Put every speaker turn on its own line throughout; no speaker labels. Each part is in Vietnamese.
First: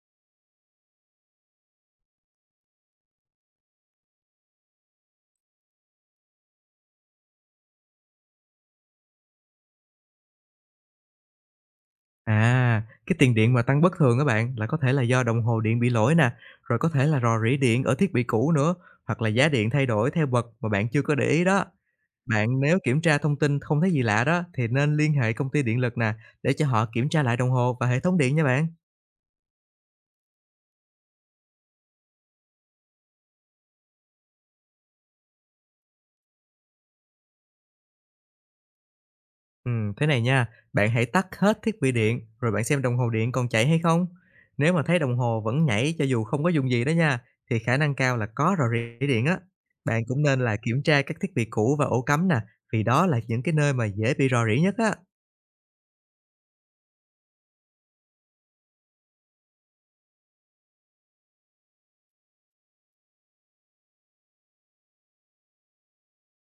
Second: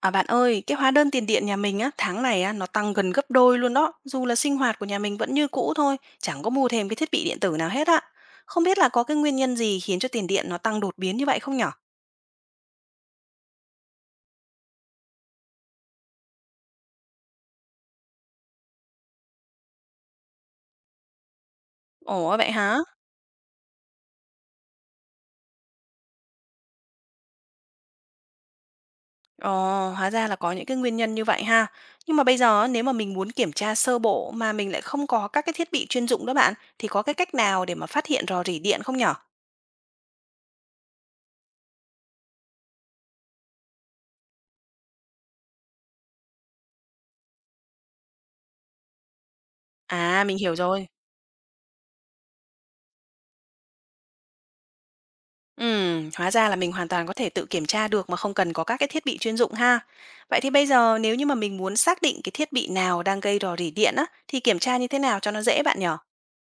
À bạn ơi, cái hóa đơn tiền điện nhà mình á, tháng này á, nó tăng gần gấp đôi luôn đó. Dù là sinh hoạt của nhà mình vẫn như cũ thôi, chẳng có mua thêm cái thiết bị điện tử nào hết á. Không biết là có cái nguyên nhân gì khiến cho tiền điện nó tăng đột biến như vậy không nhở?
À, cái tiền điện mà tăng bất thường các bạn là có thể là do đồng hồ điện bị lỗi nè, rồi có thể là rò rỉ điện ở thiết bị cũ nữa, hoặc là giá điện thay đổi theo bậc mà bạn chưa có để ý đó.
Ồ vậy
Bạn nếu
hả?
kiểm tra thông tin không thấy gì lạ đó thì nên liên hệ công ty điện lực nè để cho họ kiểm tra lại đồng hồ và hệ thống điện nha bạn.
Ồ, hóa ra là có những cái nguyên nhân như vậy ha. Nhưng mà bây giờ á, nếu mà mình muốn kiểm tra sơ bộ mà mình lại không có các cái thiết bị chuyên dụng đó bạn, thì có cái cách nào để mà phát hiện rò rỉ điện không nhở?
Thế này nha, bạn hãy tắt hết thiết bị điện rồi bạn xem đồng hồ điện còn chạy hay không. Nếu mà thấy đồng hồ vẫn nhảy cho dù không có dùng gì đó nha, thì khả năng cao là có rò rỉ điện á. Bạn cũng
À, mình
nên
hiểu
là kiểm
rồi.
tra các thiết bị cũ và ổ cắm nè, vì đó là những cái nơi mà dễ bị rò rỉ nhất á.
Hóa ra là mình hoàn toàn có thể tự kiểm tra được mà không cần có các cái thiết bị chuyên dụng ha. Vậy thì bây giờ nếu như mà mình muốn xác định cái thiết bị nào đang gây rò rỉ điện á, thì kiểm tra như thế nào cho nó dễ bạn nhở?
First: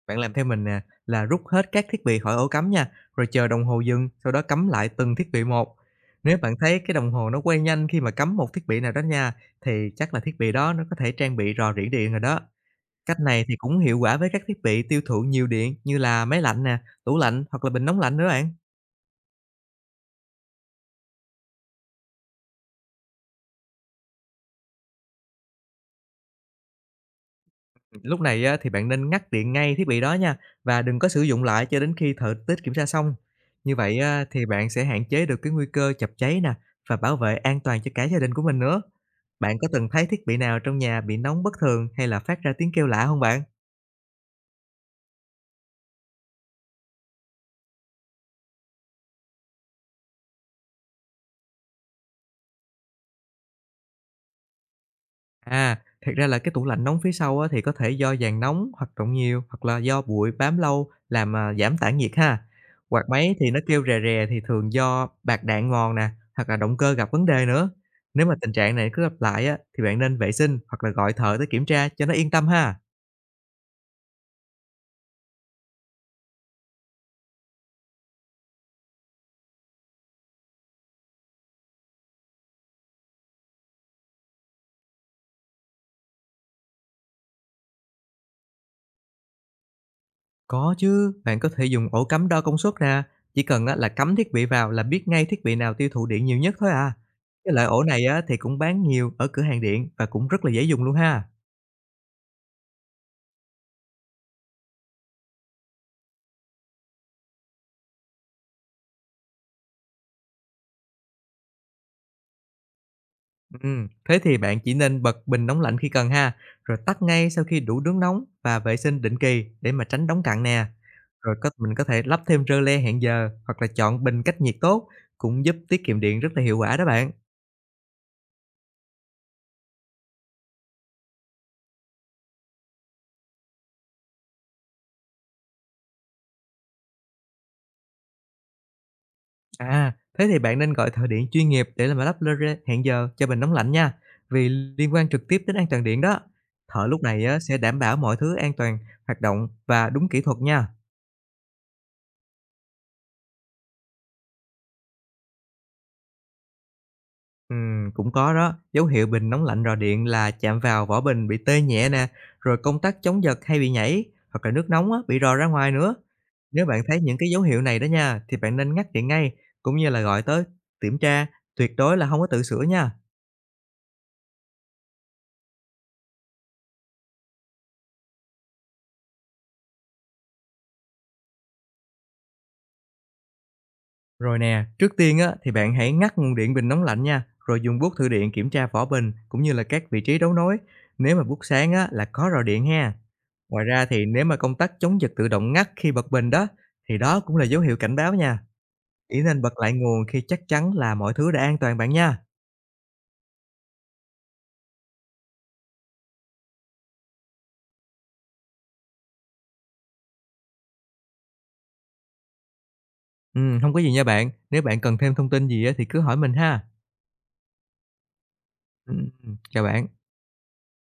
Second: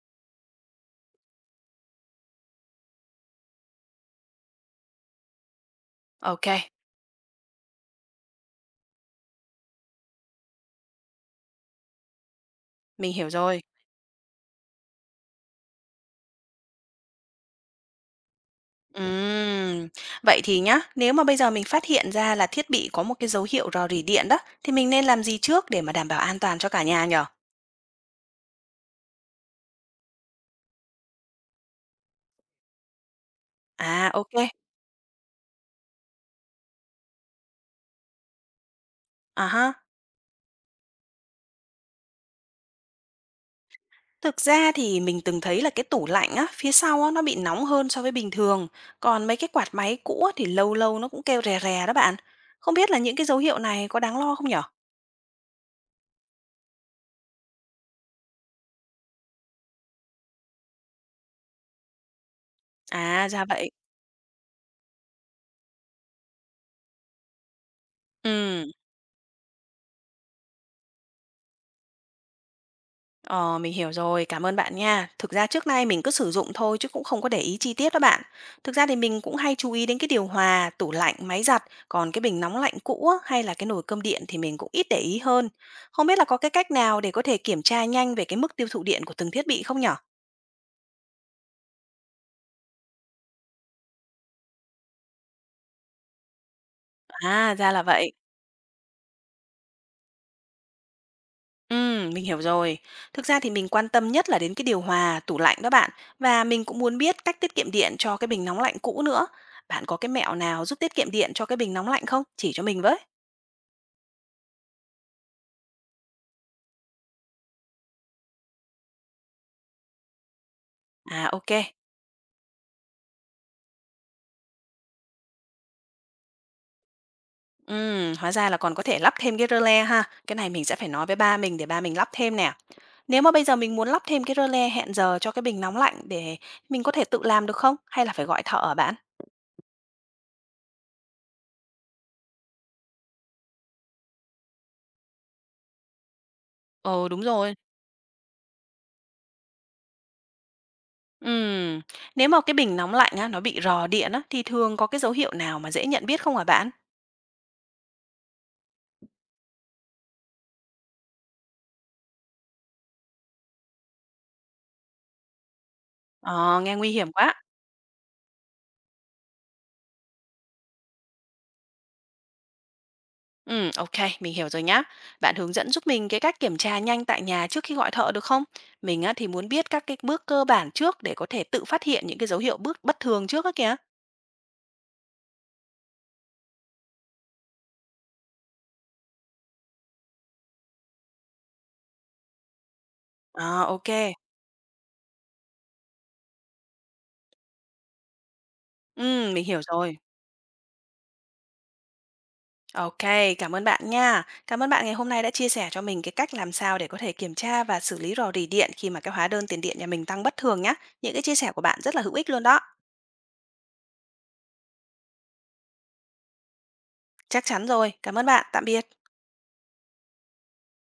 Bạn làm theo mình nè, là rút hết các thiết bị khỏi ổ cắm nha, rồi chờ đồng hồ dừng, sau đó cắm lại từng thiết bị một. Nếu
Ok,
bạn thấy cái đồng hồ nó quay nhanh khi mà cắm một thiết bị nào đó nha, thì chắc là thiết bị đó nó có thể trang bị rò rỉ điện rồi đó.
mình
Cách
hiểu
này thì
rồi.
cũng hiệu quả với các thiết bị tiêu thụ nhiều điện như là máy lạnh nè, tủ lạnh hoặc là bình nóng lạnh nữa bạn.
Ừm, Vậy thì nhá, nếu mà bây giờ mình phát hiện ra là thiết bị có một cái dấu hiệu rò rỉ điện đó, thì mình nên làm gì trước để mà đảm bảo an toàn cho cả nhà nhở?
Lúc này á, thì bạn nên ngắt điện ngay thiết bị đó nha và đừng có sử dụng lại cho đến khi thợ tiết kiểm tra xong. Như vậy
À,
á,
ok.
thì bạn sẽ hạn chế được cái nguy cơ chập cháy nè và bảo vệ an toàn cho cả gia đình của mình nữa.
À
Bạn có
ha.
từng thấy thiết bị nào trong nhà bị nóng bất thường hay là phát ra tiếng kêu lạ không bạn?
Thực ra thì mình từng thấy là cái tủ lạnh á, phía sau á, nó bị nóng hơn so với bình thường, còn mấy cái quạt máy cũ á, thì lâu lâu nó cũng kêu rè rè đó bạn. Không biết là những cái dấu hiệu này có đáng lo không nhở?
À, thật ra là cái tủ lạnh nóng phía sau á, thì có thể do giàn nóng hoạt động nhiều hoặc là do bụi bám lâu làm giảm tản nhiệt ha. Quạt
À,
máy
ra
thì nó
vậy.
kêu rè rè thì thường do bạc đạn mòn nè hoặc là động cơ gặp vấn đề nữa. Nếu mà tình
Ừ,
trạng này cứ lặp lại á, thì bạn nên vệ sinh hoặc là gọi thợ tới kiểm tra cho nó yên tâm ha.
ờ, mình hiểu rồi, cảm ơn bạn nha. Thực ra trước nay mình cứ sử dụng thôi chứ cũng không có để ý chi tiết đó bạn. Thực ra thì mình cũng hay chú ý đến cái điều hòa, tủ lạnh, máy giặt, còn cái bình nóng lạnh cũ á, hay là cái nồi cơm điện thì mình cũng ít để ý hơn. Không biết là có cái cách nào để có thể kiểm tra nhanh về cái mức tiêu thụ điện của từng thiết bị không nhở?
Có chứ, bạn có thể dùng ổ cắm đo công suất nè. Chỉ cần á, là cắm thiết bị vào là biết ngay thiết bị nào tiêu thụ điện nhiều nhất thôi à. Cái
À,
loại
ra
ổ
là
này
vậy.
á, thì cũng bán nhiều ở cửa hàng điện và cũng rất là dễ dùng luôn ha.
Mình hiểu rồi. Thực ra thì mình quan tâm nhất là đến cái điều hòa, tủ lạnh đó bạn. Và mình cũng muốn biết cách tiết kiệm điện cho cái bình nóng lạnh cũ nữa. Bạn có cái mẹo nào giúp tiết kiệm điện cho cái bình nóng lạnh không? Chỉ cho mình với.
Thế thì bạn chỉ nên bật bình nóng lạnh khi cần ha, rồi tắt ngay sau khi đủ nước nóng và vệ sinh định kỳ để mà tránh đóng cặn nè.
À,
Rồi có
ok.
mình có thể lắp thêm rơ le hẹn giờ hoặc là chọn bình cách nhiệt tốt cũng giúp tiết kiệm điện rất là hiệu quả đó bạn.
Hóa ra là còn có thể lắp thêm cái rơ le ha. Cái này mình sẽ phải nói với ba mình để ba mình lắp thêm nè. Nếu mà bây giờ mình muốn lắp thêm cái rơ le hẹn giờ cho cái bình nóng lạnh để mình có thể tự làm được không? Hay là phải gọi thợ hả bạn?
À, thế thì bạn nên gọi thợ điện chuyên nghiệp để là mà lắp rơ le hẹn giờ cho bình nóng lạnh nha, vì liên quan trực tiếp đến an toàn điện đó. Thợ lúc
Ờ, đúng
này á,
rồi.
sẽ đảm bảo mọi thứ an toàn hoạt động và đúng kỹ thuật nha.
Ừm, Nếu mà cái bình nóng lạnh á, nó bị rò điện á, thì thường có cái dấu hiệu nào mà dễ nhận biết không hả bạn?
Cũng có đó. Dấu hiệu bình nóng lạnh rò điện là chạm vào vỏ bình bị tê nhẹ nè, rồi công tắc chống giật hay bị nhảy, hoặc là nước nóng á, bị rò ra ngoài nữa.
Ờ,
Nếu
nghe
bạn
nguy
thấy
hiểm
những cái
quá.
dấu hiệu này đó nha, thì bạn nên ngắt điện ngay, cũng như là gọi tới kiểm tra, tuyệt đối là không có tự sửa nha.
Ừ, ok, mình hiểu rồi nhá. Bạn hướng dẫn giúp mình cái cách kiểm tra nhanh tại nhà trước khi gọi thợ được không? Mình á, thì muốn biết các cái bước cơ bản trước để có thể tự phát hiện những cái dấu hiệu bước bất thường trước á kìa.
Rồi nè, trước tiên á, thì bạn hãy ngắt nguồn điện bình nóng lạnh nha, rồi dùng bút thử điện kiểm tra vỏ bình, cũng như là các vị trí đấu nối. Nếu mà bút sáng á, là có rò điện ha. Ngoài
Ờ,
ra
ok.
thì nếu mà công tắc chống giật tự động ngắt khi bật bình đó, thì đó cũng là dấu hiệu cảnh báo nha. Chỉ
Ừ,
nên
mình
bật
hiểu
lại
rồi.
nguồn khi chắc chắn là mọi thứ đã an toàn bạn nha.
OK, cảm ơn bạn nha. Cảm ơn bạn ngày hôm nay đã chia sẻ cho mình cái cách làm sao để có thể kiểm tra và xử lý rò rỉ điện khi mà cái hóa đơn tiền điện nhà mình tăng bất thường nhá. Những cái chia sẻ của bạn rất là hữu ích luôn đó.
Hông có gì nha bạn, nếu bạn cần thêm thông tin gì á thì cứ hỏi mình ha.
Chắc chắn rồi. Cảm ơn bạn. Tạm biệt.
Ừm, Chào bạn.